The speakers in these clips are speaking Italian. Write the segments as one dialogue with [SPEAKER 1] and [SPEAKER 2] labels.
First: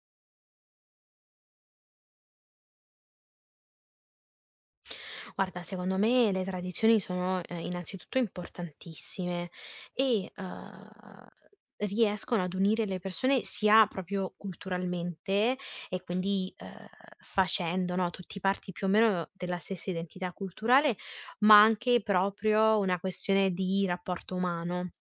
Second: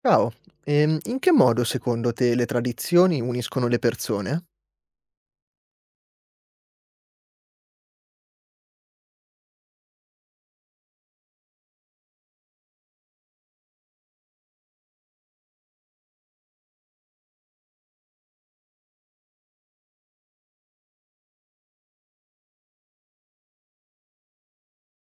[SPEAKER 1] Ciao, in che modo secondo te le tradizioni uniscono le persone?
[SPEAKER 2] Guarda, secondo me le tradizioni sono, innanzitutto importantissime e riescono ad unire le persone sia proprio culturalmente e quindi, facendo, no, tutti parti più o meno della stessa identità culturale, ma anche proprio una questione di rapporto umano.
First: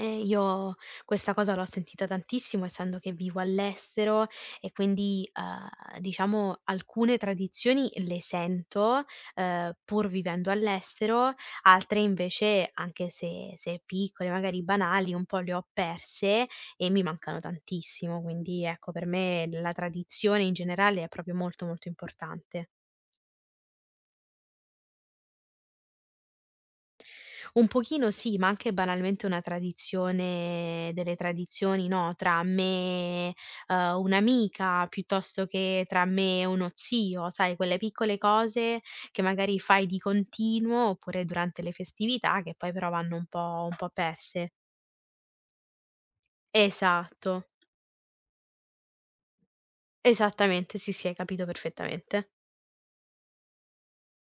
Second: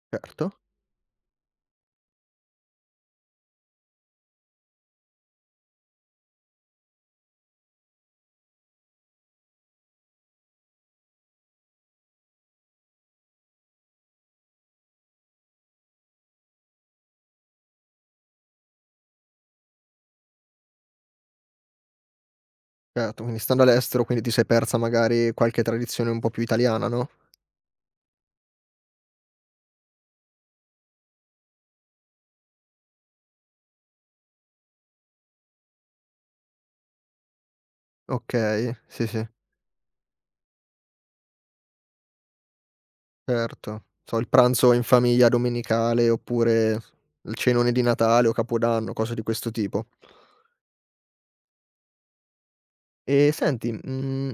[SPEAKER 1] Certo,
[SPEAKER 2] Io questa cosa l'ho sentita tantissimo, essendo che vivo all'estero e quindi, diciamo alcune tradizioni le sento, pur vivendo all'estero, altre invece, anche se piccole, magari banali, un po' le ho perse e mi mancano tantissimo. Quindi ecco, per me la tradizione in generale è proprio molto, molto importante.
[SPEAKER 1] certo, quindi stando all'estero, quindi ti sei persa magari qualche tradizione un po' più italiana, no?
[SPEAKER 2] Un pochino sì, ma anche banalmente una tradizione delle tradizioni, no, tra me, un'amica, piuttosto che tra me e uno zio, sai quelle piccole
[SPEAKER 1] Okay,
[SPEAKER 2] cose
[SPEAKER 1] sì,
[SPEAKER 2] che
[SPEAKER 1] sì,
[SPEAKER 2] magari fai di continuo, oppure durante le festività, che poi però vanno un po' un
[SPEAKER 1] certo.
[SPEAKER 2] po'
[SPEAKER 1] So il
[SPEAKER 2] perse.
[SPEAKER 1] pranzo in famiglia domenicale, oppure
[SPEAKER 2] Esatto,
[SPEAKER 1] il cenone di Natale o Capodanno, cose di questo tipo.
[SPEAKER 2] esattamente, sì, sì, hai capito perfettamente.
[SPEAKER 1] E senti,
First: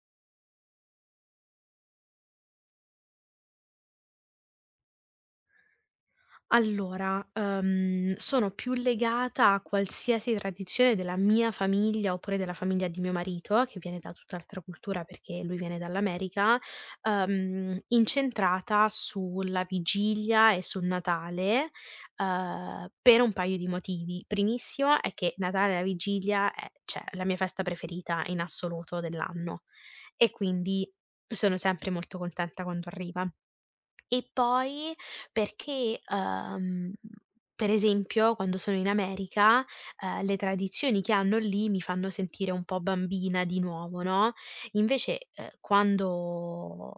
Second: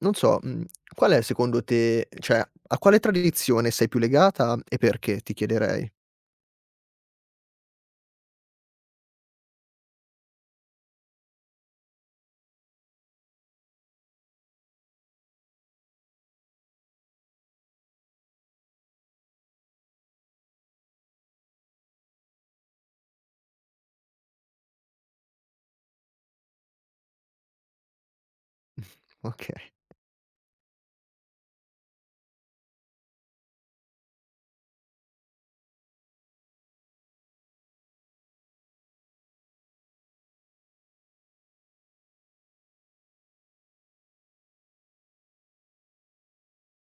[SPEAKER 1] non so, mhmm, qual è secondo te a quale tradizione sei più legata e perché, ti chiederei?
[SPEAKER 2] Allora, sono più legata a qualsiasi tradizione della mia famiglia, oppure della famiglia di mio marito, che viene da tutt'altra cultura perché lui viene dall'America, incentrata sulla vigilia e sul Natale, per un paio di motivi. Primissimo è che Natale e la vigilia è cioè, la mia festa preferita in assoluto
[SPEAKER 1] Okay,
[SPEAKER 2] dell'anno e quindi sono sempre molto contenta quando arriva. E poi perché, per esempio quando sono in America, le tradizioni che hanno lì mi fanno sentire un po' bambina di nuovo, no, invece, quando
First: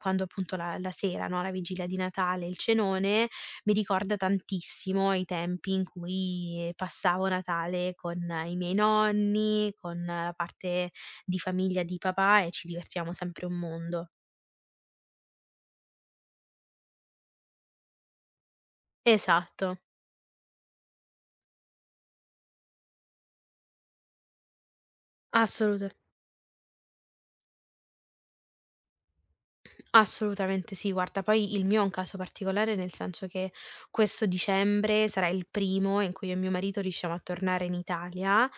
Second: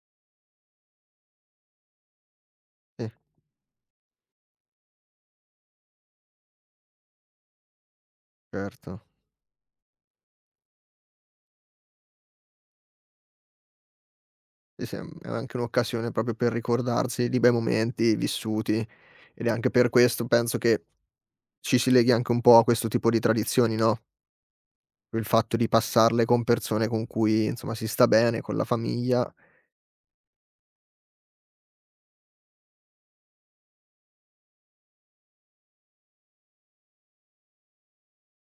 [SPEAKER 2] appunto la sera, no, la vigilia di Natale, il
[SPEAKER 1] sì,
[SPEAKER 2] cenone, mi ricorda tantissimo i tempi in cui passavo Natale con i miei
[SPEAKER 1] certo.
[SPEAKER 2] nonni, con la parte di famiglia di papà e ci divertivamo sempre un mondo.
[SPEAKER 1] Sì, sì, mhmm, è anche un'occasione proprio per ricordarsi di bei momenti vissuti, ed è anche
[SPEAKER 2] Esatto,
[SPEAKER 1] per questo penso che ci si leghi anche un po' a questo tipo di tradizioni, no, il fatto di
[SPEAKER 2] assolutame
[SPEAKER 1] passarle con persone con cui insomma si sta bene, con la famiglia.
[SPEAKER 2] Assolutamente sì, guarda, poi il mio è un caso particolare, nel senso che questo dicembre sarà il primo in cui io e mio marito riusciamo a tornare in Italia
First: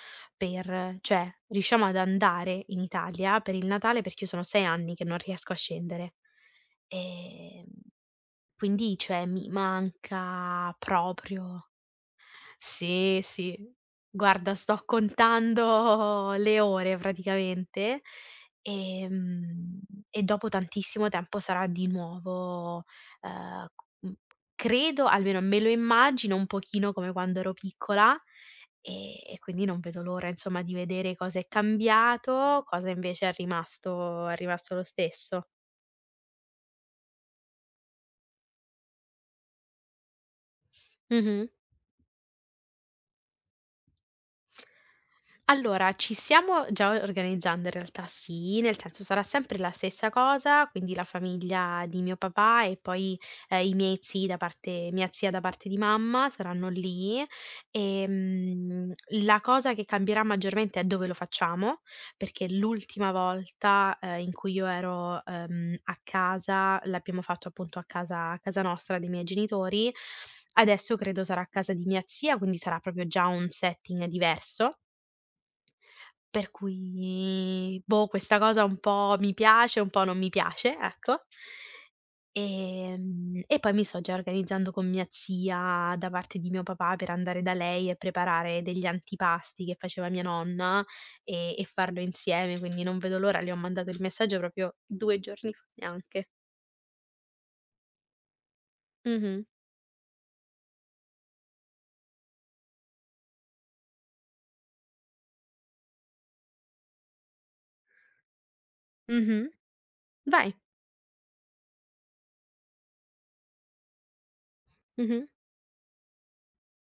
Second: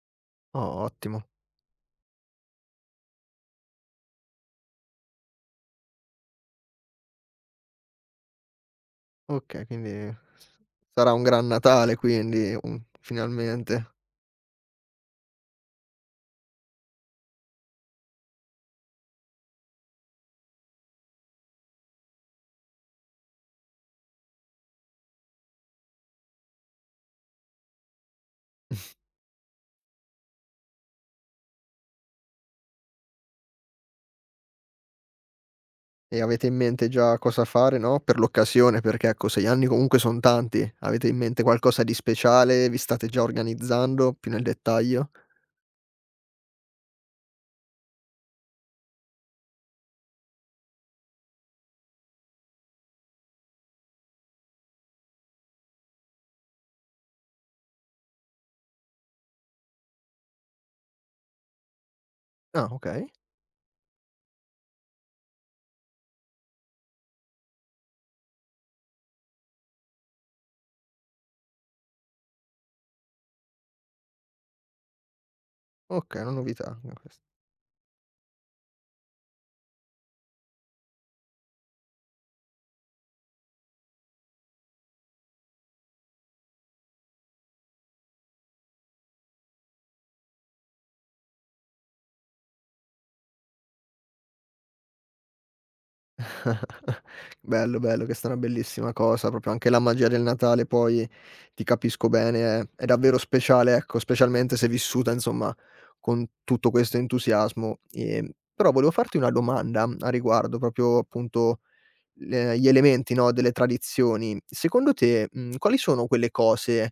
[SPEAKER 1] Oh,
[SPEAKER 2] per
[SPEAKER 1] ottimo.
[SPEAKER 2] cioè riusciamo ad andare in Italia per il Natale perché io sono 6 anni che non riesco a scendere. Ehm, quindi cioè mi
[SPEAKER 1] Okay, quindi s
[SPEAKER 2] manca
[SPEAKER 1] sarà un gran
[SPEAKER 2] proprio.
[SPEAKER 1] Natale quindi, un
[SPEAKER 2] Sì, sì.
[SPEAKER 1] finalmente.
[SPEAKER 2] Guarda, sto contando le ore praticamente, ehm, e dopo tantissimo tempo sarà di nuovo, ehm, c mhmm, credo, almeno me lo immagino un pochino come quando ero piccola, e quindi non vedo l'ora insomma di vedere cosa è cambiato, cosa invece è rimasto lo stesso.
[SPEAKER 1] E avete in mente già cosa fare, no, per l'occasione? Perché ecco, 6 anni comunque son tanti. Avete in mente
[SPEAKER 2] Mh-mh.
[SPEAKER 1] qualcosa di speciale? Vi state già organizzando più nel dettaglio?
[SPEAKER 2] Allora, ci stiamo già organizzando in realtà sì, nel senso sarà sempre la stessa cosa, quindi la famiglia di mio papà e poi, i miei zii da parte mia zia da parte di mamma saranno lì. Ehm, la cosa che cambierà maggiormente è dove lo facciamo, perché
[SPEAKER 1] Ah, okay.
[SPEAKER 2] l'ultima volta, in cui io ero, a casa l'abbiamo fatto appunto a casa nostra dei miei genitori. Adesso credo sarà a casa di mia zia, quindi sarà proprio già un setting diverso.
[SPEAKER 1] Okay, una
[SPEAKER 2] Per
[SPEAKER 1] novità anche questa.
[SPEAKER 2] cui, boh, questa cosa un po' mi piace, un po' non mi piace, ecco. E poi mi sto già organizzando con mia zia da parte di mio papà per andare da lei e preparare degli antipasti che faceva mia nonna e farlo insieme, quindi non vedo l'ora, le ho mandato il messaggio proprio 2 giorni fa neanche.
[SPEAKER 1] Bello, bello, questa è una bellissima cosa,
[SPEAKER 2] Mh-mh.
[SPEAKER 1] proprio anche la magia del Natale poi, ti capisco bene, è davvero speciale, ecco, specialmente se vissuta insomma con tutto questo entusiasmo. Però volevo farti una
[SPEAKER 2] Mh-mh.
[SPEAKER 1] domanda a
[SPEAKER 2] Vai.
[SPEAKER 1] riguardo, proprio appunto le gli elementi, no, delle tradizioni. Secondo
[SPEAKER 2] Mh-mh.
[SPEAKER 1] te, mhmm, quali sono quelle cose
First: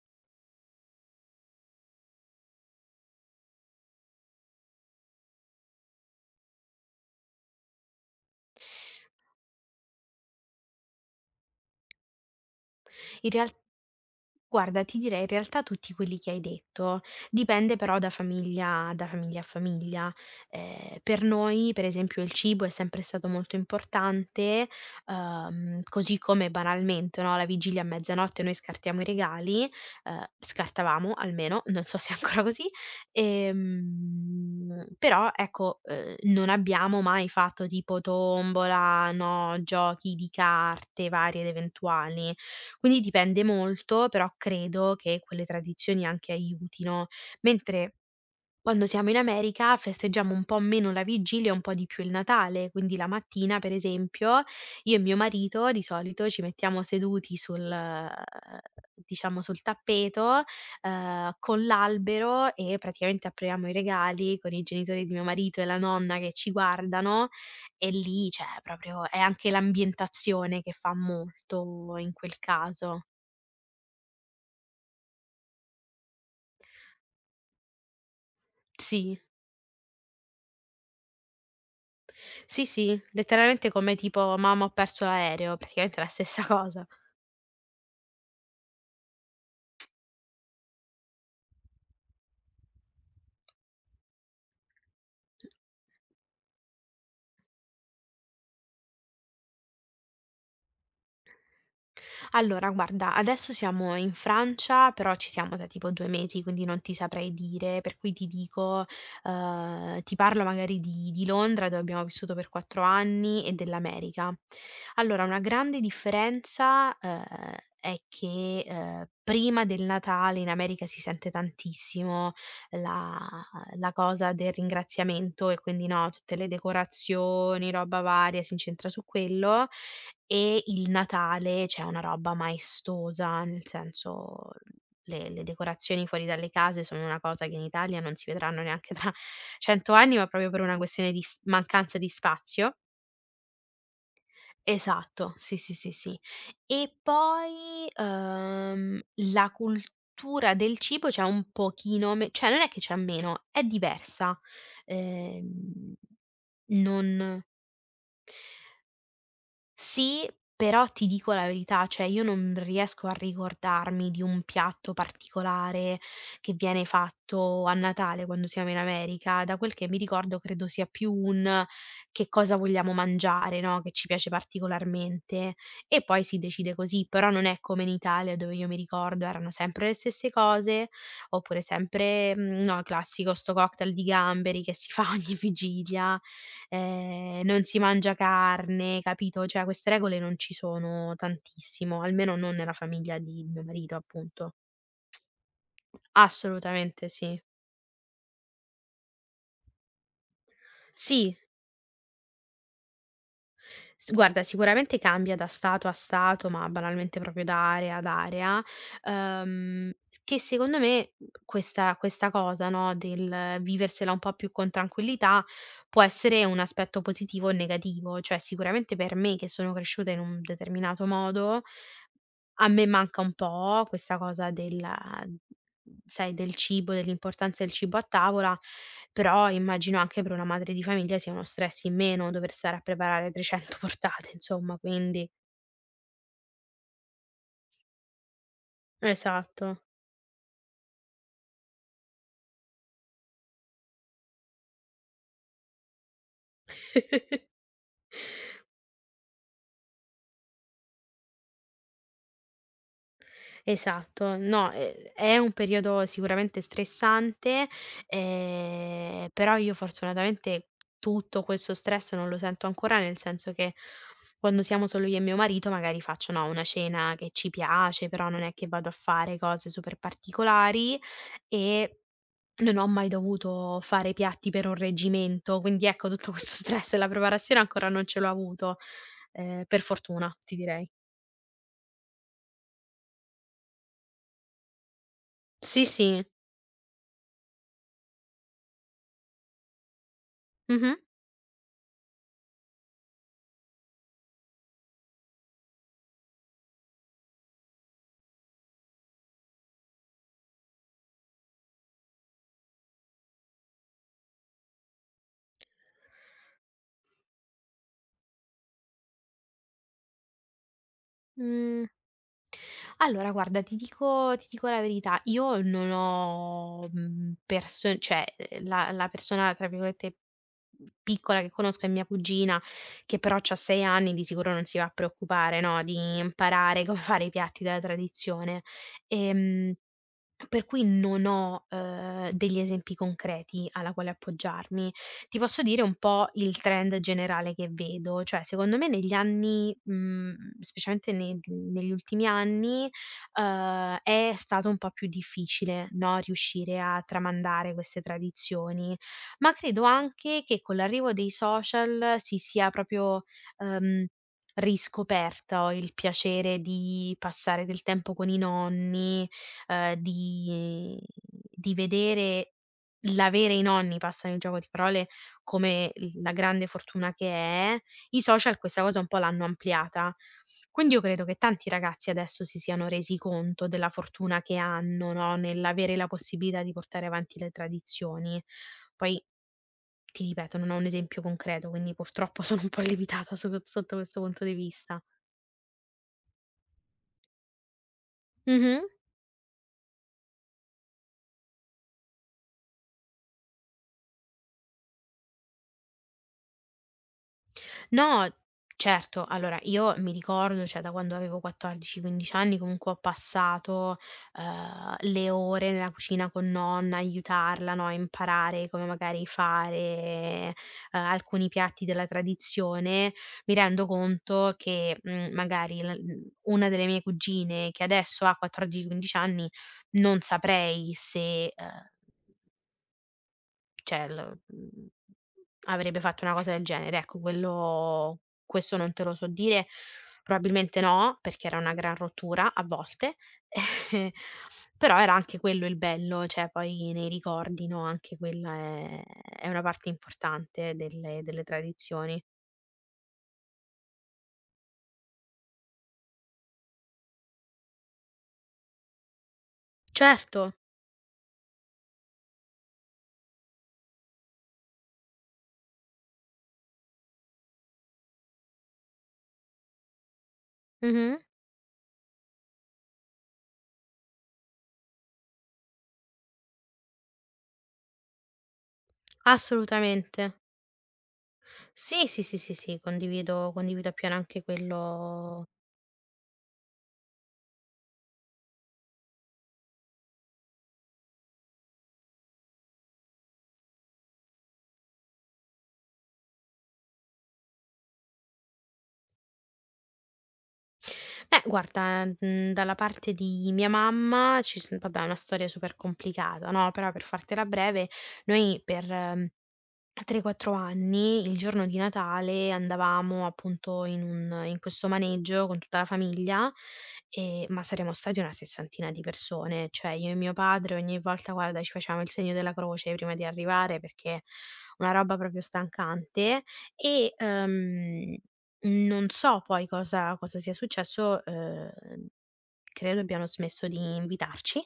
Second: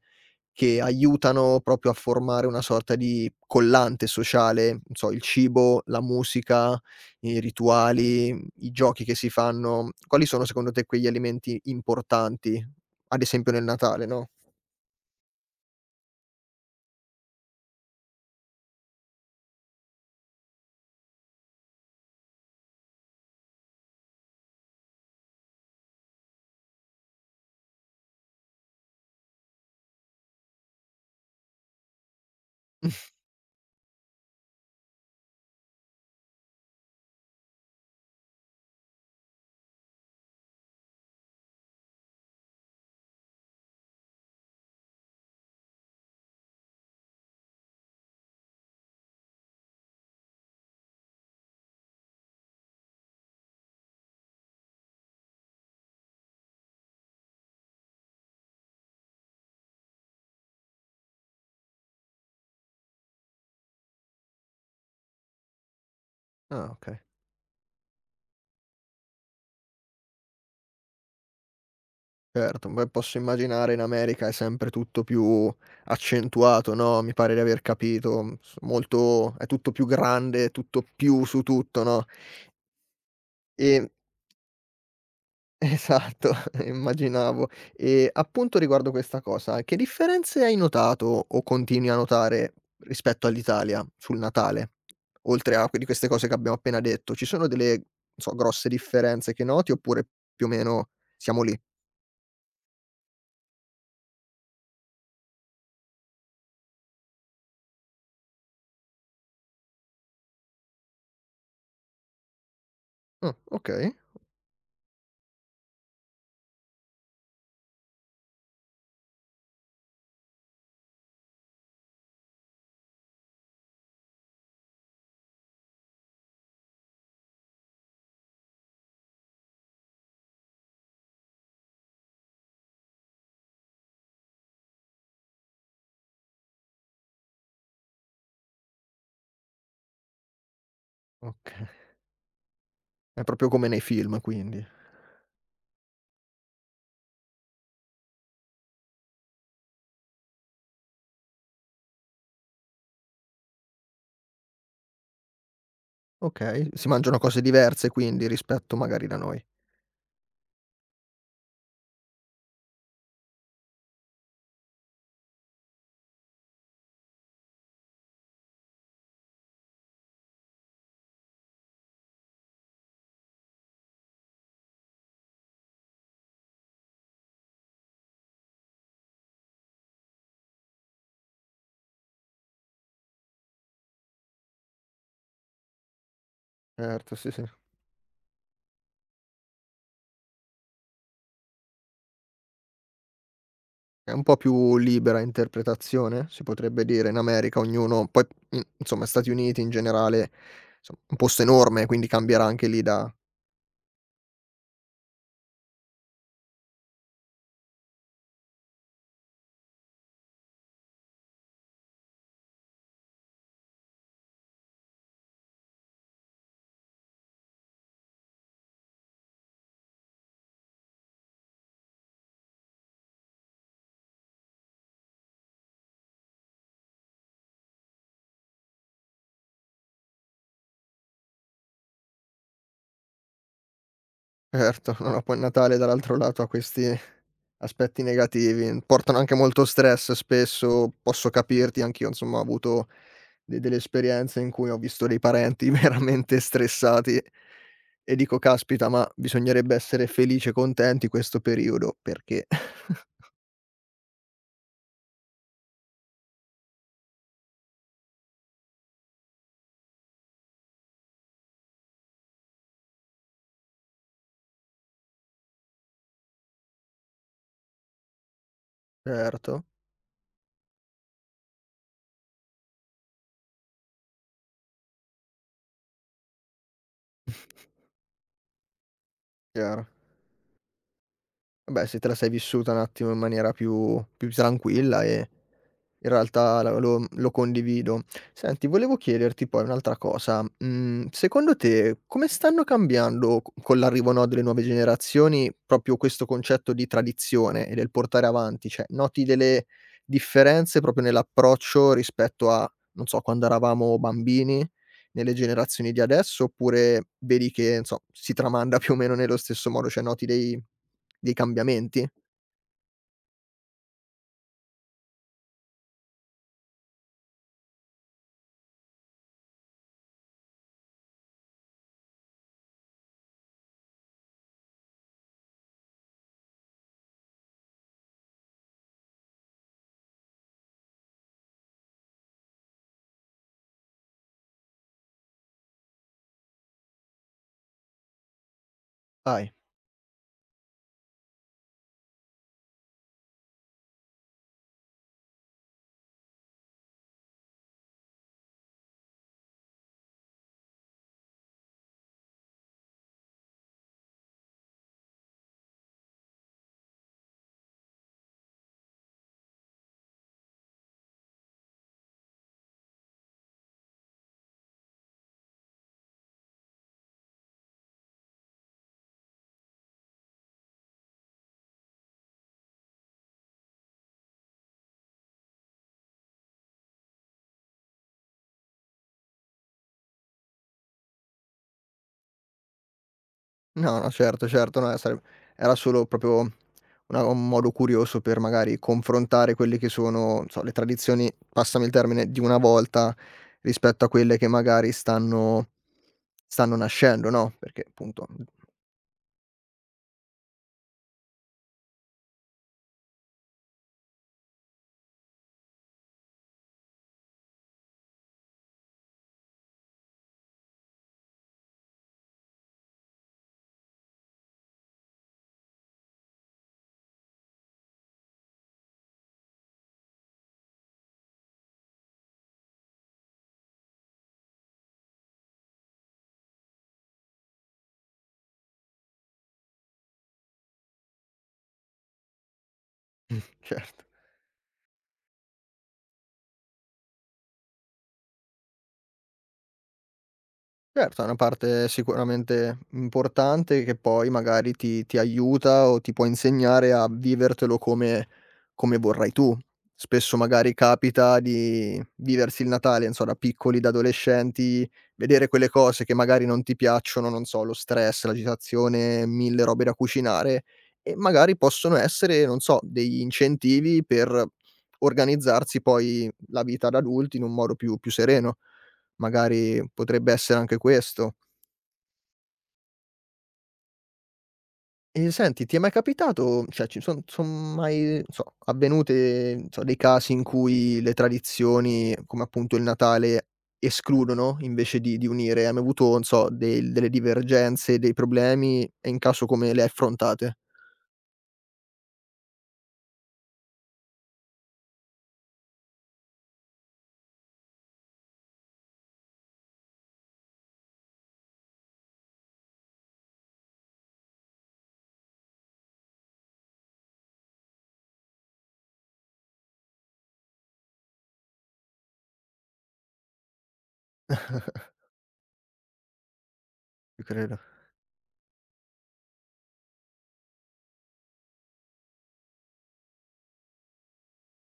[SPEAKER 1] che aiutano proprio a formare una sorta di collante sociale, non so, il cibo, la musica, i rituali, i giochi che si fanno. Quali sono secondo te quegli alimenti importanti, ad
[SPEAKER 2] In real
[SPEAKER 1] esempio nel Natale, no?
[SPEAKER 2] Guarda, ti direi in realtà tutti quelli che hai detto, dipende però da famiglia a famiglia. Per noi, per esempio, il cibo è sempre stato molto importante, così come banalmente, no, alla vigilia a mezzanotte noi scartiamo i regali, scartavamo almeno, non so se è ancora così, però ecco, non abbiamo mai fatto tipo tombola, no, giochi di carte varie ed eventuali. Quindi dipende molto, però credo che quelle tradizioni anche aiutino, mentre quando siamo in America festeggiamo un po' meno la vigilia e un po' di più il Natale, quindi la mattina, per esempio, io e mio marito di solito ci mettiamo seduti sul, diciamo sul tappeto, con l'albero e praticamente apriamo i regali con i genitori di mio marito e la nonna che ci
[SPEAKER 1] Ah, okay.
[SPEAKER 2] guardano e lì, cioè proprio è anche l'ambientazione che fa molto in quel
[SPEAKER 1] Certo, beh,
[SPEAKER 2] caso.
[SPEAKER 1] posso immaginare in America è sempre tutto più accentuato, no, mi pare di aver capito, mhmm, s
[SPEAKER 2] Sì,
[SPEAKER 1] molto è tutto più grande, tutto più su tutto, no?
[SPEAKER 2] sì, sì, letteralmente
[SPEAKER 1] E
[SPEAKER 2] come tipo: "Mamma ho perso l'aereo", praticamente la
[SPEAKER 1] Esatto,
[SPEAKER 2] stessa cosa.
[SPEAKER 1] immaginavo. E appunto riguardo questa cosa, che differenze hai notato o continui a notare rispetto all'Italia sul Natale? Oltre a quindi queste cose che abbiamo appena detto, ci sono delle, non so, grosse differenze che noti oppure più o meno siamo lì?
[SPEAKER 2] Allora guarda, adesso siamo in Francia, però ci siamo da tipo 2 mesi, quindi non ti saprei dire, per cui ti dico ti parlo magari di Londra, dove abbiamo vissuto per 4
[SPEAKER 1] Ah,
[SPEAKER 2] anni, e dell'America. Allora, una grande differenza, è che, prima del Natale in America si sente tantissimo la la cosa del ringraziamento e quindi, no, tutte le decorazioni, roba varia, si incentra su quello. E il Natale, cioè una roba maestosa, nel senso le decorazioni fuori dalle case sono una cosa che in Italia non si vedranno neanche tra 100 anni, ma proprio per una questione di s
[SPEAKER 1] okay.
[SPEAKER 2] mancanza di spazio.
[SPEAKER 1] È proprio come nei film quindi.
[SPEAKER 2] Esatto, sì, sì, sì, sì. E poi, la cultura del cibo c'è un pochino me cioè non è che c'è meno, è diversa. Ehm,
[SPEAKER 1] Okay, si mangiano cose
[SPEAKER 2] non
[SPEAKER 1] diverse quindi rispetto magari da noi.
[SPEAKER 2] Sì, però ti dico la verità, cioè io non riesco a ricordarmi di un piatto particolare che viene fatto a Natale quando siamo in America. Da quel che mi ricordo credo sia più un che cosa vogliamo mangiare, no, che ci piace particolarmente e poi si decide così, però non è come in Italia dove io mi ricordo erano sempre le stesse cose, oppure sempre, no, il classico sto cocktail di gamberi che si fa ogni vigilia
[SPEAKER 1] Certo, sì, sì.
[SPEAKER 2] non si mangia carne, capito, cioè queste regole non ci sono tantissimo, almeno non nella famiglia di mio marito
[SPEAKER 1] È un po'
[SPEAKER 2] appunto.
[SPEAKER 1] più libera interpretazione, si potrebbe dire,
[SPEAKER 2] Assolutamente
[SPEAKER 1] in
[SPEAKER 2] sì.
[SPEAKER 1] America ognuno poi in insomma Stati Uniti in generale, insomma un
[SPEAKER 2] Sì,
[SPEAKER 1] posto enorme, quindi cambierà anche lì da
[SPEAKER 2] s guarda sicuramente cambia da stato a stato, ma banalmente proprio da area ad area, uhm, che secondo me questa cosa, no, del viversela un po' più con tranquillità, può essere un aspetto positivo o negativo. Cioè sicuramente per me che sono cresciuta in un determinato modo a me manca un po' questa cosa della sai, del cibo, dell'importanza del cibo a tavola, però immagino anche per una madre di famiglia sia uno stress in meno dover stare a preparare 300 portate insomma,
[SPEAKER 1] certo. No, no,
[SPEAKER 2] quindi
[SPEAKER 1] poi il Natale dall'altro lato ha questi aspetti negativi, portano anche molto
[SPEAKER 2] esatto.
[SPEAKER 1] stress spesso, posso capirti, anch'io insomma ho avuto de delle esperienze in cui ho visto dei parenti veramente stressati e dico: "Caspita, ma bisognerebbe essere felici e contenti questo periodo, perché".
[SPEAKER 2] Esatto, no, è un periodo sicuramente stressante, però io fortunatamente tutto questo stress non lo sento ancora, nel senso che quando siamo solo io e mio marito magari faccio, no, una cena che ci piace, però non è che vado a fare
[SPEAKER 1] Certo,
[SPEAKER 2] cose super particolari e non ho mai dovuto fare piatti per un reggimento, quindi ecco tutto questo stress e la preparazione ancora non ce l'ho avuto, per
[SPEAKER 1] chiaro.
[SPEAKER 2] fortuna ti direi.
[SPEAKER 1] Vabbè, se te la sei vissuta un attimo in maniera più tranquilla e
[SPEAKER 2] Sì,
[SPEAKER 1] in
[SPEAKER 2] sì.
[SPEAKER 1] realtà la lo lo condivido. Senti, volevo chiederti poi un'altra cosa:
[SPEAKER 2] Mh-mh.
[SPEAKER 1] mhmm, secondo te come stanno cambiando co con l'arrivo, no, delle nuove generazioni proprio questo concetto di tradizione e del portare avanti? Cioè, noti delle differenze proprio nell'approccio rispetto a, non so, quando eravamo bambini, nelle generazioni di adesso, oppure vedi che, non so, si tramanda più o meno nello stesso modo, cioè noti dei
[SPEAKER 2] Mh.
[SPEAKER 1] cambiamenti?
[SPEAKER 2] Allora guarda, ti dico la verità, io non ho, perso cioè, la persona tra virgolette piccola che conosco è mia cugina, che però c'ha 6 anni, di sicuro non si va a preoccupare, no, di imparare come fare i piatti della tradizione. Ehm per cui non ho, degli esempi concreti alla quale appoggiarmi. Ti posso dire un po' il trend generale che vedo, cioè secondo me negli
[SPEAKER 1] Vai.
[SPEAKER 2] anni specialmente negli ultimi anni, è stato un po' più difficile, no, riuscire a tramandare queste tradizioni, ma credo anche che con l'arrivo dei social si sia proprio, uhm, riscoperto il piacere di passare del tempo con i nonni di vedere l'avere i nonni, passami il gioco di parole, come l la grande fortuna che è, i social questa cosa un po' l'hanno ampliata. Quindi io credo che tanti ragazzi adesso si siano resi conto della fortuna che hanno, no, nell'avere la possibilità di portare avanti le tradizioni. Poi, ti ripeto, non ho un esempio concreto, quindi purtroppo sono un po' limitata sotto
[SPEAKER 1] No, no,
[SPEAKER 2] questo punto
[SPEAKER 1] certo,
[SPEAKER 2] di
[SPEAKER 1] certo, no,
[SPEAKER 2] vista.
[SPEAKER 1] sare era solo proprio una un modo curioso per magari
[SPEAKER 2] Mh-mh.
[SPEAKER 1] confrontare quelle che sono, non so, le tradizioni, passami il termine, di una volta rispetto a quelle che magari stanno nascendo, no, perché appunto.
[SPEAKER 2] No, certo. Allora, io mi ricordo, cioè, da quando avevo 14, 15 anni, comunque ho passato, le ore nella cucina con nonna, aiutarla, no, a imparare come magari fare, alcuni piatti della tradizione. Mi rendo conto che, magari una delle mie cugine, che adesso ha 14, 15 anni, non saprei se, cioè avrebbe fatto una cosa del genere, ecco quello questo non te lo so dire, probabilmente no, perché era una gran rottura a volte,
[SPEAKER 1] Mh, certo.
[SPEAKER 2] però era anche quello il bello, cioè poi nei ricordi, no, anche quella è una parte importante delle
[SPEAKER 1] Certo, è una
[SPEAKER 2] delle
[SPEAKER 1] parte
[SPEAKER 2] tradizioni.
[SPEAKER 1] sicuramente importante che poi magari ti aiuta o ti può insegnare a vivertelo come come vorrai tu. Spesso
[SPEAKER 2] Certo,
[SPEAKER 1] magari capita di viversi il Natale, non so, da piccoli, da adolescenti, vedere quelle cose che magari non ti piacciono, non so, lo stress, l'agitazione, 1000 robe da cucinare e
[SPEAKER 2] mh-mh,
[SPEAKER 1] magari possono essere, non so, degli incentivi per organizzarsi poi la vita da adulti in un modo più sereno. Magari
[SPEAKER 2] assolutamente.
[SPEAKER 1] potrebbe essere anche questo.
[SPEAKER 2] Sì, sì, sì, sì, sì, condivido appieno anche
[SPEAKER 1] E
[SPEAKER 2] quello.
[SPEAKER 1] senti, ti è mai capitato cioè ci son son mai, non so, avvenute, n so, dei casi in cui le tradizioni, come appunto il Natale, escludono invece di unire? Hai mai avuto, non so, delle divergenze, dei problemi e in caso come le hai affrontate?
[SPEAKER 2] Beh, guarda, dalla parte di mia mamma ci son vabbè, è una storia super complicata, no, però per fartela breve, noi per a 3, 4 anni, il giorno di Natale, andavamo appunto in questo maneggio con tutta la famiglia, ma saremo stati una sessantina di persone, cioè io e mio padre ogni volta, guarda, ci facevamo il segno della croce prima di arrivare perché una roba proprio stancante e,
[SPEAKER 1] Ti credo.
[SPEAKER 2] non so poi cosa sia successo, credo abbiano smesso di invitarci,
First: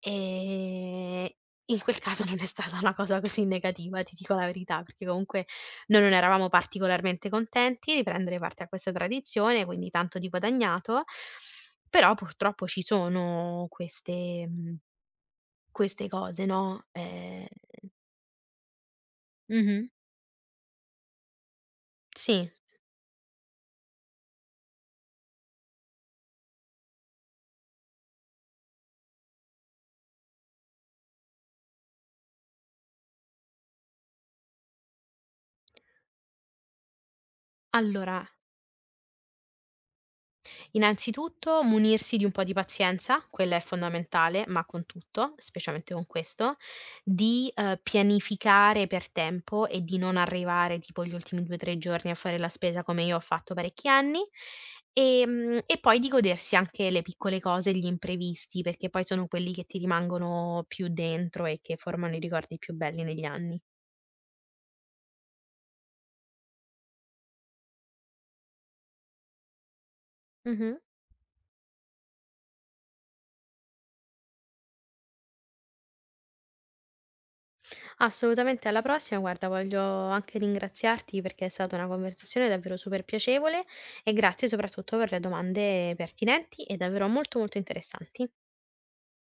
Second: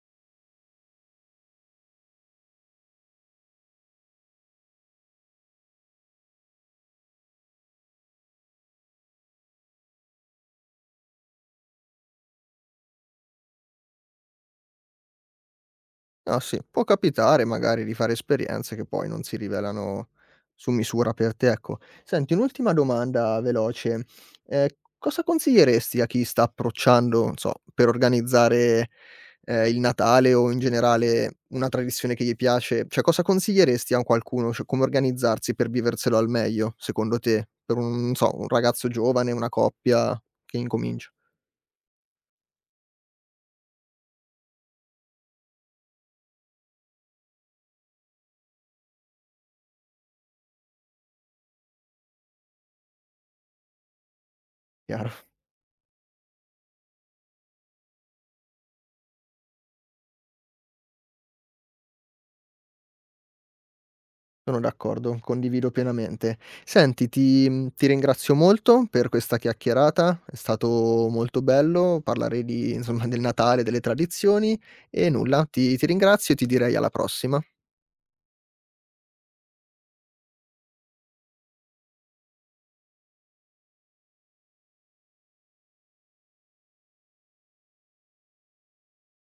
[SPEAKER 2] ehm, in quel caso non è stata una cosa così negativa, ti dico la verità, perché comunque noi non eravamo particolarmente contenti di prendere parte a questa tradizione, quindi tanto di guadagnato, però purtroppo ci sono queste
[SPEAKER 1] Ah
[SPEAKER 2] cose,
[SPEAKER 1] sì, può
[SPEAKER 2] no,
[SPEAKER 1] capitare magari di fare esperienze che poi non si
[SPEAKER 2] mh-mh,
[SPEAKER 1] rivelano su misura per te, ecco. Senti,
[SPEAKER 2] sì.
[SPEAKER 1] un'ultima domanda veloce. Ehm, cosa consiglieresti a chi sta approcciando, non so, per organizzare, il Natale o in generale una tradizione che gli piace? Cioè, cosa consiglieresti a un qualcuno, cioè come organizzarsi per viverselo al meglio secondo te? Per un non
[SPEAKER 2] Allora,
[SPEAKER 1] so, un ragazzo giovane, una coppia che incomincia,
[SPEAKER 2] innanzitutto munirsi di un po' di pazienza, quella è fondamentale, ma con tutto, specialmente con questo, di, pianificare per tempo e di non arrivare tipo gli ultimi 2, 3 giorni a fare la spesa come io ho fatto parecchi anni,
[SPEAKER 1] chiaro.
[SPEAKER 2] e poi di godersi anche le piccole cose e gli imprevisti, perché poi sono quelli che ti rimangono più dentro e che formano i ricordi più belli negli anni.
[SPEAKER 1] Sono d'accordo, condivido pienamente. Senti, ti ti ringrazio molto per questa chiacchierata, è
[SPEAKER 2] Mh-mh.
[SPEAKER 1] stato molto bello parlare di insomma del Natale, delle tradizioni e nulla, ti ringrazio e ti direi alla prossima.
[SPEAKER 2] Assolutamente, alla prossima. Guarda, voglio anche ringraziarti perché è stata una conversazione davvero super piacevole e grazie soprattutto per le domande pertinenti e davvero molto molto interessanti.